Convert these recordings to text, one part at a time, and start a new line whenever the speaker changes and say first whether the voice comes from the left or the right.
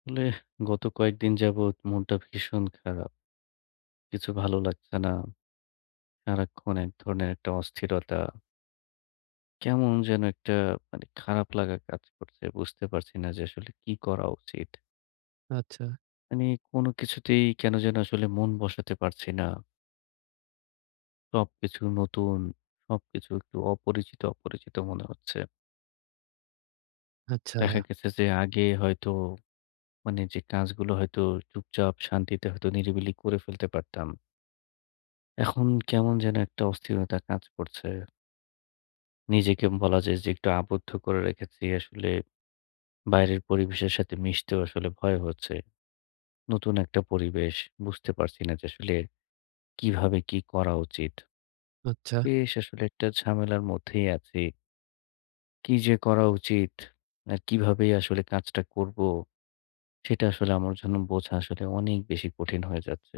left: আসলে গত কয়েকদিন যাবৎ মনটা ভীষণ খারাপ। কিছু ভালো লাগছে না। সারাক্ষণ এক ধরনের একটা অস্থিরতা। কেমন যেন একটা মানে খারাপ লাগা কাজ করছে। বুঝতে পারছি না যে আসলে কি করা উচিত?
right: আচ্ছা,
left: মানে কোনো কিছুতেই কেন যেন আসলে মন বসাতে পারছি না। সবকিছু নতুন, সবকিছু একটু অপরিচিত, অপরিচিত মনে হচ্ছে।
right: আচ্ছা,
left: দেখা গেছে যে আগে হয়তো মানে যে কাজগুলো হয়তো চুপচাপ শান্তিতে হয়তো নিরিবিলি করে ফেলতে পারতাম। এখন কেমন যেন একটা অস্থিরতা কাজ করছে। নিজেকে বলা যায় যে একটু আবদ্ধ করে রেখেছি। আসলে বাইরের পরিবেশের সাথে মিশতেও আসলে ভয় হচ্ছে। নতুন একটা পরিবেশ বুঝতে পারছি না যে আসলে কিভাবে কি করা উচিত?
right: আচ্ছা।
left: বেশ আসলে একটা ঝামেলার মধ্যেই আছি। কি যে করা উচিত? আর কিভাবে আসলে কাজটা করব? সেটা আসলে আমার জন্য বোঝা আসলে অনেক বেশি কঠিন হয়ে যাচ্ছে।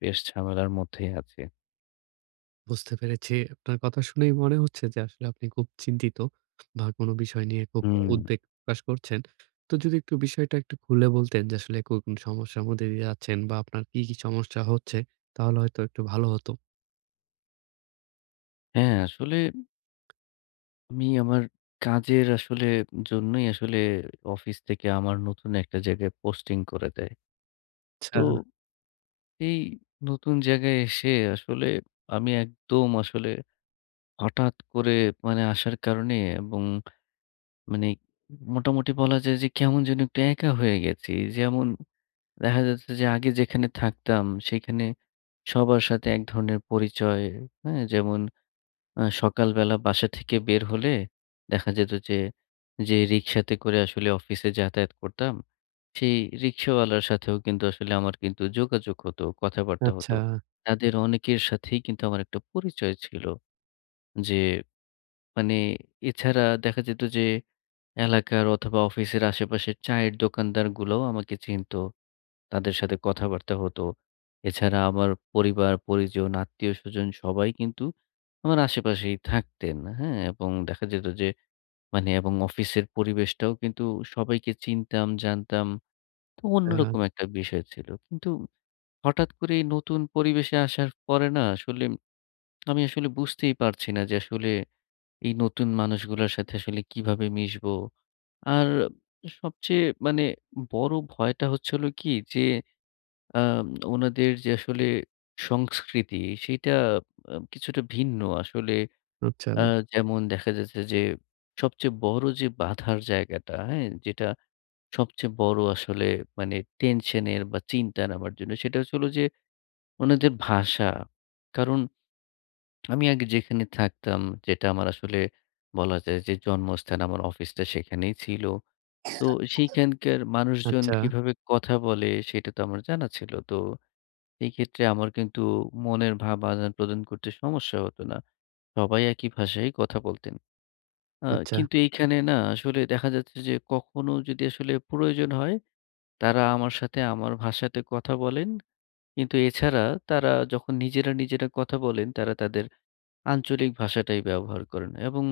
left: বেশ ঝামেলার মধ্যেই আছি।
right: বুঝতে পেরেছি। আপনার কথা শুনেই মনে হচ্ছে যে আসলে আপনি খুব চিন্তিত বা কোনো বিষয় নিয়ে খুব
left: হুম,
right: উদ্বেগ প্রকাশ করছেন। তো যদি একটু বিষয়টা একটু খুলে বলতেন যে আসলে কোন কোন সমস্যার মধ্যে দিয়ে যাচ্ছেন বা আপনার কি, কি সমস্যা হচ্ছে, তাহলে হয়তো একটু ভালো হতো।
left: হ্যাঁ আসলে আমি আমার কাজের আসলে জন্যই আসলে অফিস থেকে আমার নতুন একটা জায়গায় পোস্টিং করে দেয়।
right: আচ্ছা,
left: তো এই নতুন জায়গায় এসে আসলে আমি একদম আসলে হঠাৎ করে মানে আসার কারণে এবং মানে মোটামুটি বলা যায় যে কেমন যেন একটু একা হয়ে গেছি। যেমন দেখা যাচ্ছে যে আগে যেখানে থাকতাম সেখানে সবার সাথে এক ধরনের পরিচয়, হ্যাঁ? যেমন সকালবেলা বাসা থেকে বের হলে দেখা যেত যে, যে রিক্সাতে করে আসলে অফিসে যাতায়াত করতাম, সেই রিক্শাওয়ালার সাথেও কিন্তু আসলে আমার কিন্তু যোগাযোগ হতো, কথাবার্তা
right: আচ্ছা,
left: হতো। তাদের অনেকের সাথেই কিন্তু আমার একটা পরিচয় ছিল। যে মানে এছাড়া দেখা যেত যে, এলাকার অথবা অফিসের আশেপাশের চায়ের দোকানদারগুলোও আমাকে চিনত। তাদের সাথে কথাবার্তা হতো। এছাড়া আমার পরিবার, পরিজন, আত্মীয়স্বজন সবাই কিন্তু আমার আশেপাশেই থাকতেন। হ্যাঁ? এবং দেখা যেত যে মানে এবং অফিসের পরিবেশটাও কিন্তু সবাইকে চিনতাম, জানতাম। তো অন্যরকম একটা বিষয় ছিল। কিন্তু হঠাৎ করে এই নতুন পরিবেশে আসার পরে না আসলে আমি আসলে বুঝতেই পারছি না যে আসলে এই নতুন মানুষগুলার সাথে আসলে কিভাবে মিশবো? আর সবচেয়ে মানে বড় ভয়টা হচ্ছে হলো কি যে আম ওনাদের যে আসলে সংস্কৃতি সেইটা কিছুটা ভিন্ন। আসলে
right: আচ্ছা,
left: আ
right: আচ্ছা,
left: যেমন দেখা যাচ্ছে যে সবচেয়ে বড় যে বাধার জায়গাটা, হ্যাঁ? যেটা সবচেয়ে বড় আসলে মানে টেনশনের বা চিন্তার আমার জন্য সেটা হচ্ছে হলো যে ওনাদের ভাষা। কারণ আমি আগে যেখানে থাকতাম যেটা আমার আসলে বলা যায় যে জন্মস্থান আমার অফিসটা সেখানেই ছিল। তো সেইখানকার মানুষজন
right: আচ্ছা,
left: কিভাবে কথা বলে সেটা তো আমার জানা ছিল। তো এই ক্ষেত্রে আমার কিন্তু মনের ভাব আদান-প্রদান করতে সমস্যা হতো না। সবাই একই ভাষায় কথা বলতেন। আ
right: আচ্ছা,
left: কিন্তু এইখানে না আসলে দেখা যাচ্ছে যে কখনো যদি আসলে প্রয়োজন হয়, তারা আমার সাথে আমার ভাষাতে কথা বলেন। কিন্তু এছাড়া তারা যখন নিজেরা কথা বলেন, তারা তাদের আঞ্চলিক ভাষাটাই ব্যবহার করেন এবং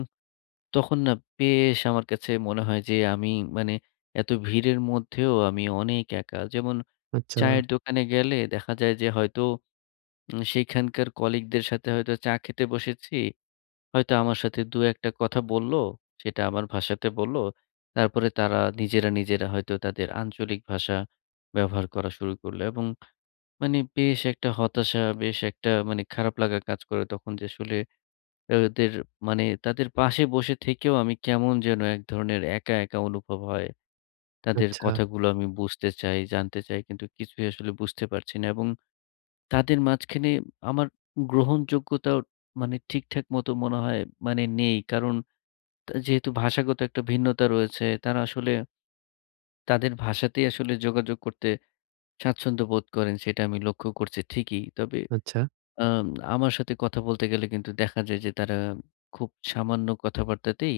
left: তখন না বেশ আমার কাছে মনে হয় যে আমি মানে এত ভিড়ের মধ্যেও আমি অনেক একা। যেমন
right: আচ্ছা,
left: চায়ের দোকানে গেলে দেখা যায় যে হয়তো সেইখানকার কলিগদের সাথে হয়তো চা খেতে বসেছি। হয়তো আমার সাথে ২-১ টা কথা বলল। সেটা আমার ভাষাতে বলল। তারপরে তারা নিজেরা হয়তো তাদের আঞ্চলিক ভাষা ব্যবহার করা শুরু করল এবং মানে বেশ একটা হতাশা, বেশ একটা মানে খারাপ লাগা কাজ করে তখন যে আসলে ওদের মানে তাদের পাশে বসে থেকেও আমি কেমন যেন এক ধরনের একা, একা অনুভব হয়। তাদের
right: আচ্ছা,
left: কথাগুলো আমি বুঝতে চাই, জানতে চাই কিন্তু কিছুই আসলে বুঝতে পারছি না এবং তাদের মাঝখানে আমার গ্রহণযোগ্যতাও মানে ঠিকঠাক মতো মনে হয় মানে নেই। কারণ তা যেহেতু ভাষাগত একটা ভিন্নতা রয়েছে, তারা আসলে তাদের ভাষাতেই আসলে যোগাযোগ করতে স্বাচ্ছন্দ্য বোধ করেন, সেটা আমি লক্ষ্য করছি ঠিকই। তবে
right: আচ্ছা।
left: আম আমার সাথে কথা বলতে গেলে কিন্তু দেখা যায় যে তারা খুব সামান্য কথাবার্তাতেই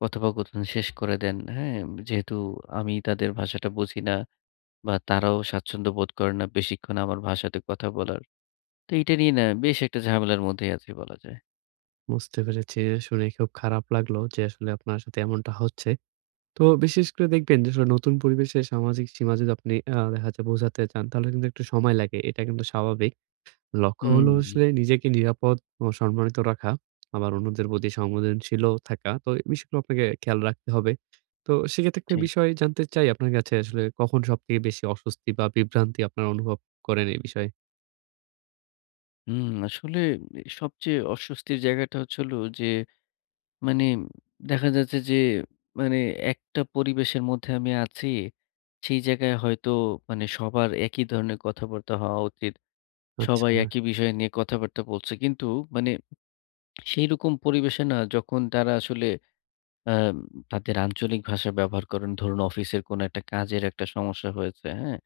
left: কথোপকথন শেষ করে দেন। হ্যাঁ? যেহেতু আমি তাদের ভাষাটা বুঝি না বা তারাও স্বাচ্ছন্দ্য বোধ করে না বেশিক্ষণ আমার ভাষাতে কথা বলার। তো এইটা নিয়ে না বেশ একটা ঝামেলার মধ্যেই আছি বলা যায়।
right: বুঝতে পেরেছি। শুনে খুব খারাপ লাগলো যে আসলে আপনার সাথে এমনটা হচ্ছে। তো বিশেষ করে দেখবেন যে আসলে নতুন পরিবেশে সামাজিক সীমা যদি আপনি দেখা যায় বোঝাতে চান, তাহলে কিন্তু একটু সময় লাগে। এটা কিন্তু স্বাভাবিক। লক্ষ্য হলো
left: হুম,
right: আসলে নিজেকে নিরাপদ ও সম্মানিত রাখা, আবার অন্যদের প্রতি সংবেদনশীলও থাকা। তো এই বিষয়গুলো আপনাকে খেয়াল রাখতে হবে। তো সেক্ষেত্রে একটা
left: ঠিক।
right: বিষয় জানতে চাই, আপনার কাছে আসলে কখন সবথেকে বেশি অস্বস্তি বা বিভ্রান্তি আপনারা অনুভব করেন এই বিষয়ে?
left: হুম, আসলে সবচেয়ে অস্বস্তির জায়গাটা হচ্ছে হলো যে মানে দেখা যাচ্ছে যে মানে একটা পরিবেশের মধ্যে আমি আছি। সেই জায়গায় হয়তো মানে সবার একই ধরনের কথাবার্তা হওয়া উচিত।
right: আচ্ছা,
left: সবাই একই বিষয় নিয়ে কথাবার্তা বলছে। কিন্তু মানে সেইরকম পরিবেশে না যখন তারা আসলে আ তাদের আঞ্চলিক ভাষা ব্যবহার করেন ধরুন অফিসের কোনো একটা কাজের একটা সমস্যা হয়েছে, হ্যাঁ?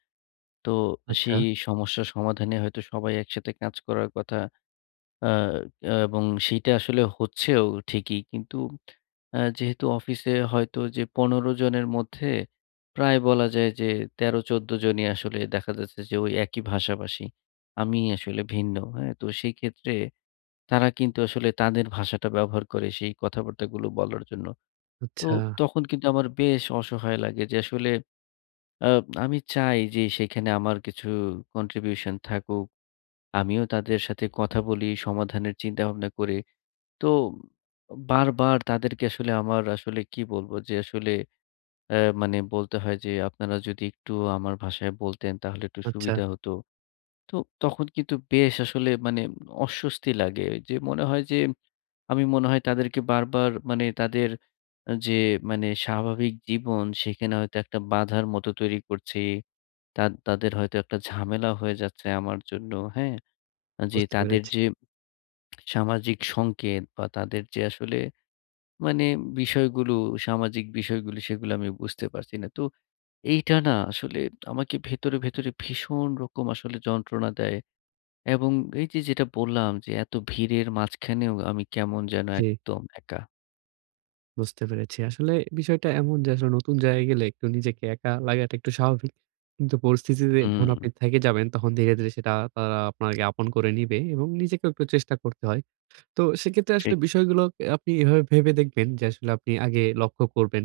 left: তো
right: আচ্ছা,
left: সেই সমস্যা সমাধানে হয়তো সবাই একসাথে কাজ করার কথা আ আ এবং সেইটা আসলে হচ্ছেও ঠিকই। কিন্তু যেহেতু অফিসে হয়তো যে ১৫ জনের মধ্যে প্রায় বলা যায় যে ১৩-১৪ জনই আসলে দেখা যাচ্ছে যে ওই একই ভাষাভাষী। আমি আসলে ভিন্ন, হ্যাঁ? তো সেই ক্ষেত্রে তারা কিন্তু আসলে তাদের ভাষাটা ব্যবহার করে সেই কথাবার্তাগুলো বলার জন্য। তো
right: আচ্ছা,
left: তখন কিন্তু আমার বেশ অসহায় লাগে যে আসলে আ আমি চাই যে সেখানে আমার কিছু কন্ট্রিবিউশন থাকুক। আমিও তাদের সাথে কথা বলি, সমাধানের চিন্তাভাবনা করি। তো বারবার তাদেরকে আসলে আমার আসলে কি বলব যে আসলে মানে বলতে হয় যে, "আপনারা যদি একটু আমার ভাষায় বলতেন তাহলে একটু
right: আচ্ছা,
left: সুবিধা হতো।" তো তখন কিন্তু বেশ আসলে মানে অস্বস্তি লাগে। যে মনে হয় যে আমি মনে হয় তাদেরকে বারবার মানে তাদের যে মানে স্বাভাবিক জীবন সেখানে হয়তো একটা বাধার মতো তৈরি করছি। তা তাদের হয়তো একটা ঝামেলা হয়ে যাচ্ছে আমার জন্য, হ্যাঁ? যে
right: বুঝতে
left: তাদের
right: পেরেছি।
left: যে সামাজিক সংকেত বা তাদের যে আসলে মানে বিষয়গুলো, সামাজিক বিষয়গুলো সেগুলো আমি বুঝতে পারছি না। তো এইটা না আসলে আমাকে ভেতরে, ভেতরে ভীষণ রকম আসলে যন্ত্রণা দেয় এবং এই যে যেটা বললাম যে এত ভিড়ের মাঝখানেও আমি কেমন যেন
right: জি।
left: একদম একা।
right: বুঝতে পেরেছি। আসলে বিষয়টা এমন যে আসলে নতুন জায়গায় গেলে একটু নিজেকে একা লাগাটা একটু স্বাভাবিক। কিন্তু পরিস্থিতিতে হুম। যখন
left: হুম,
right: আপনি থেকে যাবেন তখন ধীরে, ধীরে সেটা তারা আপনাকে আপন করে নিবে এবং নিজেকেও একটু চেষ্টা করতে হয়। তো সেক্ষেত্রে আসলে
left: ঠিক,
right: বিষয়গুলো আপনি এভাবে ভেবে দেখবেন যে আসলে আপনি আগে লক্ষ্য করবেন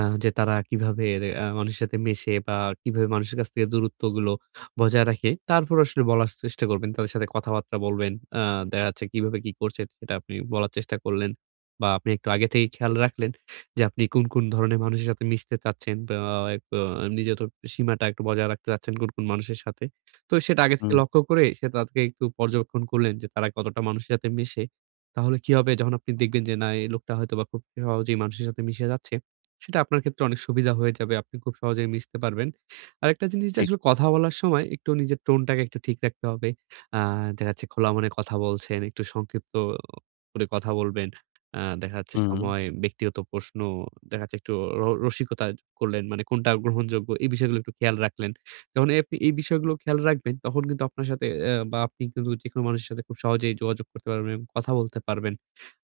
right: যে তারা কিভাবে মানুষের সাথে মেশে বা কিভাবে মানুষের কাছ থেকে দূরত্বগুলো বজায় রাখে। তারপর আসলে বলার চেষ্টা করবেন। তাদের সাথে কথাবার্তা বলবেন। আ দেখা যাচ্ছে কিভাবে কি করছে, সেটা আপনি বলার চেষ্টা করলেন বা আপনি একটু আগে থেকেই খেয়াল রাখলেন যে আপনি কোন, কোন ধরনের মানুষের সাথে মিশতে চাচ্ছেন বা একটু নিজের তো সীমাটা একটু বজায় রাখতে চাচ্ছেন কোন, কোন মানুষের সাথে। তো সেটা আগে থেকে
left: হুম,
right: লক্ষ্য করে সে তাদেরকে একটু পর্যবেক্ষণ করলেন যে তারা কতটা মানুষের সাথে মেশে। তাহলে কি হবে, যখন আপনি দেখবেন যে না, এই লোকটা হয়তোবা খুব সহজেই মানুষের সাথে মিশে যাচ্ছে, সেটা আপনার ক্ষেত্রে অনেক সুবিধা হয়ে যাবে। আপনি খুব সহজেই মিশতে পারবেন। আরেকটা জিনিস, যে
left: ঠিক,
right: আসলে কথা বলার সময় একটু নিজের টোনটাকে একটু ঠিক রাখতে হবে। আ দেখা যাচ্ছে খোলা মনে কথা বলছেন, একটু সংক্ষিপ্ত করে কথা বলবেন। দেখা যাচ্ছে
left: হুম,
right: সময়, ব্যক্তিগত প্রশ্ন, দেখা যাচ্ছে একটু রসিকতা করলেন, মানে কোনটা গ্রহণযোগ্য, এই বিষয়গুলো একটু খেয়াল রাখলেন। যখন এই আপনি এই বিষয়গুলো খেয়াল রাখবেন, তখন কিন্তু আপনার সাথে বা আপনি কিন্তু যেকোনো মানুষের সাথে খুব সহজেই যোগাযোগ করতে পারবেন এবং কথা বলতে পারবেন।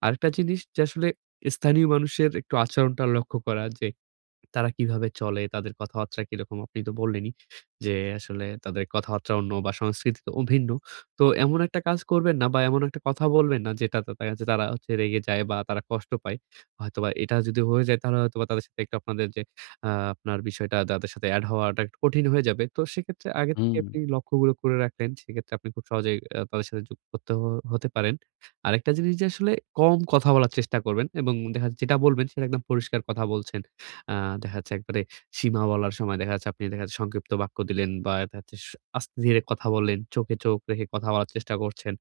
right: আরেকটা জিনিস, যে আসলে স্থানীয় মানুষের একটু আচরণটা লক্ষ্য করা যে তারা কিভাবে চলে? তাদের কথাবার্তা কিরকম? আপনি তো বললেনই যে, আসলে তাদের কথাবার্তা অন্য বা সংস্কৃতি তো ভিন্ন। তো এমন একটা কাজ করবেন না বা এমন একটা কথা বলবেন না যেটা তাদের কাছে তারা হচ্ছে রেগে যায় বা তারা কষ্ট পায়। হয়তোবা এটা যদি হয়ে যায়, তাহলে হয়তোবা তাদের সাথে একটু আপনাদের যে আপনার বিষয়টা তাদের সাথে এড হওয়াটা একটু কঠিন হয়ে যাবে। তো সেক্ষেত্রে আগে থেকে
left: হুম,
right: আপনি লক্ষ্যগুলো করে রাখলেন। সেক্ষেত্রে আপনি খুব সহজেই তাদের সাথে যুক্ত করতে হতে পারেন। আরেকটা জিনিস, যে আসলে কম কথা বলার চেষ্টা করবেন এবং দেখা যাচ্ছে যেটা বলবেন সেটা একদম পরিষ্কার কথা বলছেন। আ দেখা যাচ্ছে একবারে সীমা বলার সময়, দেখা যাচ্ছে আপনি দেখা যাচ্ছে সংক্ষিপ্ত বাক্য দিলেন বা দেখা যাচ্ছে আস্তে ধীরে কথা বললেন। চোখে চোখ রেখে কথা বলার চেষ্টা করছেন।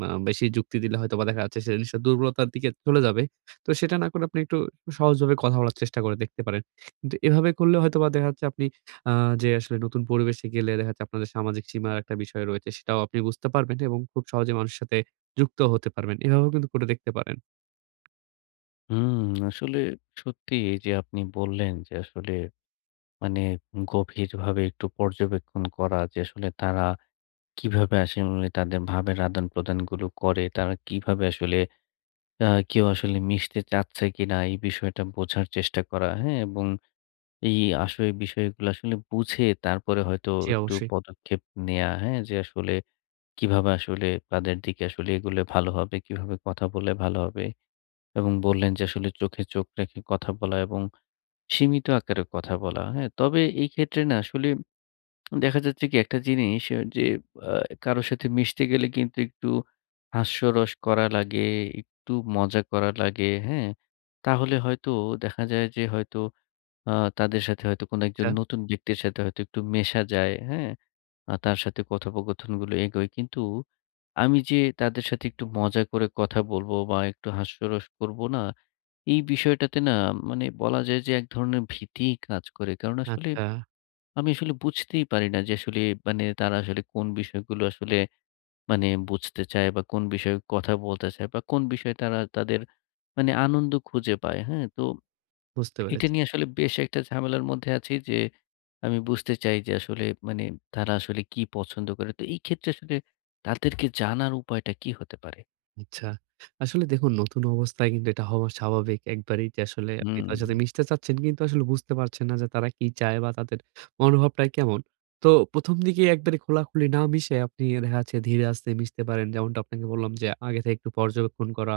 right: বেশি যুক্তি দিলে হয়তোবা দেখা যাচ্ছে সে জিনিসটা দুর্বলতার দিকে চলে যাবে। তো সেটা না করে আপনি একটু সহজভাবে কথা বলার চেষ্টা করে দেখতে পারেন। কিন্তু এভাবে করলে হয়তোবা দেখা যাচ্ছে আপনি আ যে আসলে নতুন পরিবেশে গেলে দেখা যাচ্ছে আপনাদের সামাজিক সীমার একটা বিষয় রয়েছে, সেটাও আপনি বুঝতে পারবেন এবং খুব সহজে মানুষের সাথে যুক্ত হতে পারবেন। এভাবেও কিন্তু করে দেখতে পারেন।
left: হুম। আসলে সত্যি এই যে আপনি বললেন যে আসলে মানে গভীরভাবে একটু পর্যবেক্ষণ করা যে আসলে তারা কিভাবে আসলে তাদের ভাবের আদান-প্রদানগুলো করে। তারা কিভাবে আসলে কেউ আসলে মিশতে চাচ্ছে কিনা এই বিষয়টা বোঝার চেষ্টা করা, হ্যাঁ? এবং এই আসলে বিষয়গুলো আসলে বুঝে তারপরে হয়তো
right: জি,
left: একটু
right: অবশ্যই।
left: পদক্ষেপ নেয়া, হ্যাঁ? যে আসলে কিভাবে আসলে তাদের দিকে আসলে এগুলে ভালো হবে, কিভাবে কথা বললে ভালো হবে এবং বললেন যে আসলে চোখে চোখ রেখে কথা বলা এবং সীমিত আকারে কথা বলা, হ্যাঁ? তবে এই ক্ষেত্রে না আসলে দেখা যাচ্ছে কি একটা জিনিস যে আ কারো সাথে মিশতে গেলে কিন্তু একটু হাস্যরস করা লাগে, একটু মজা করা লাগে, হ্যাঁ? তাহলে হয়তো দেখা যায় যে হয়তো আ তাদের সাথে হয়তো কোনো
right: আচ্ছা,
left: একজন নতুন ব্যক্তির সাথে হয়তো একটু মেশা যায়, হ্যাঁ? তার সাথে কথোপকথনগুলো এগোয়। কিন্তু আমি যে তাদের সাথে একটু মজা করে কথা বলবো বা একটু হাস্যরস করব না, এই বিষয়টাতে না মানে বলা যায় যে এক ধরনের ভীতিই কাজ করে। কারণ আসলে
right: আচ্ছা,
left: আমি আসলে বুঝতেই পারি না যে আসলে মানে তারা আসলে কোন বিষয়গুলো আসলে মানে বুঝতে চায় বা কোন বিষয়ে কথা বলতে চায় বা কোন বিষয়ে তারা তাদের মানে আনন্দ খুঁজে পায়। হ্যাঁ? তো
right: বুঝতে
left: এটা
right: পেরেছি।
left: নিয়ে আসলে বেশ একটা ঝামেলার মধ্যে আছি যে আমি বুঝতে চাই যে আসলে মানে তারা আসলে কি পছন্দ করে। তো এই ক্ষেত্রে আসলে তাদেরকে জানার উপায়টা কি হতে পারে?
right: আচ্ছা। আসলে দেখুন, নতুন অবস্থায় কিন্তু এটা হওয়া স্বাভাবিক একবারেই, যে আসলে আপনি
left: হুম,
right: তাদের সাথে মিশতে চাচ্ছেন কিন্তু আসলে বুঝতে পারছেন না যে তারা কি চায় বা তাদের মনোভাবটা কেমন। তো ১ম দিকে একবারে খোলাখুলি না মিশে আপনি দেখা যাচ্ছে ধীরে আস্তে মিশতে পারেন। যেমনটা আপনাকে বললাম যে আগে থেকে একটু পর্যবেক্ষণ করা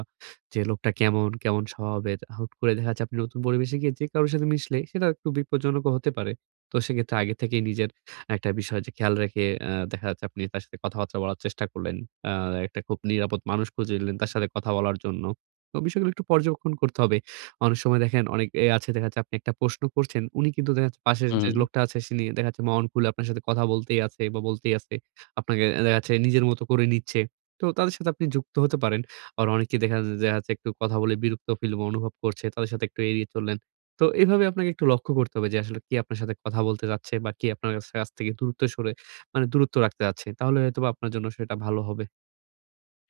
right: যে লোকটা কেমন, কেমন স্বভাবের। হুট করে দেখা যাচ্ছে আপনি নতুন পরিবেশে গিয়ে যে কারো সাথে মিশলে সেটা একটু বিপজ্জনকও হতে পারে। তো সেক্ষেত্রে আগে থেকেই নিজের একটা বিষয় যে খেয়াল রেখে দেখা যাচ্ছে আপনি তার সাথে কথাবার্তা বলার চেষ্টা করলেন। আ একটা খুব নিরাপদ মানুষ খুঁজে নিলেন তার সাথে কথা বলার জন্য। তো বিষয়গুলো একটু পর্যবেক্ষণ করতে হবে। অনেক সময় দেখেন অনেক আছে, দেখা যাচ্ছে আপনি একটা প্রশ্ন করছেন। উনি কিন্তু দেখা যাচ্ছে পাশের যে
left: হুম।
right: লোকটা আছে সে নিয়ে দেখা যাচ্ছে মন খুলে আপনার সাথে কথা বলতেই আছে বা বলতেই আছে। আপনাকে দেখা যাচ্ছে নিজের মতো করে নিচ্ছে। তো তাদের সাথে আপনি যুক্ত হতে পারেন। আর অনেকে দেখা যায় দেখা যাচ্ছে একটু কথা বলে বিরক্ত ফিল অনুভব করছে। তাদের সাথে একটু এড়িয়ে চললেন। তো এভাবে আপনাকে একটু লক্ষ্য করতে হবে যে আসলে কে আপনার সাথে কথা বলতে চাচ্ছে বা কে আপনার কাছ কাছ থেকে দূরত্ব সরে, মানে দূরত্ব রাখতে চাচ্ছি। তাহলে হয়তোবা আপনার জন্য সেটা ভালো হবে।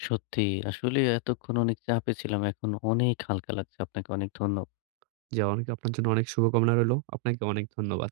left: সত্যি আসলে এতক্ষণ অনেক চাপে ছিলাম। এখন অনেক হালকা লাগছে। আপনাকে অনেক ধন্য
right: জি, অনেক আপনার জন্য অনেক শুভকামনা রইলো। আপনাকে অনেক ধন্যবাদ।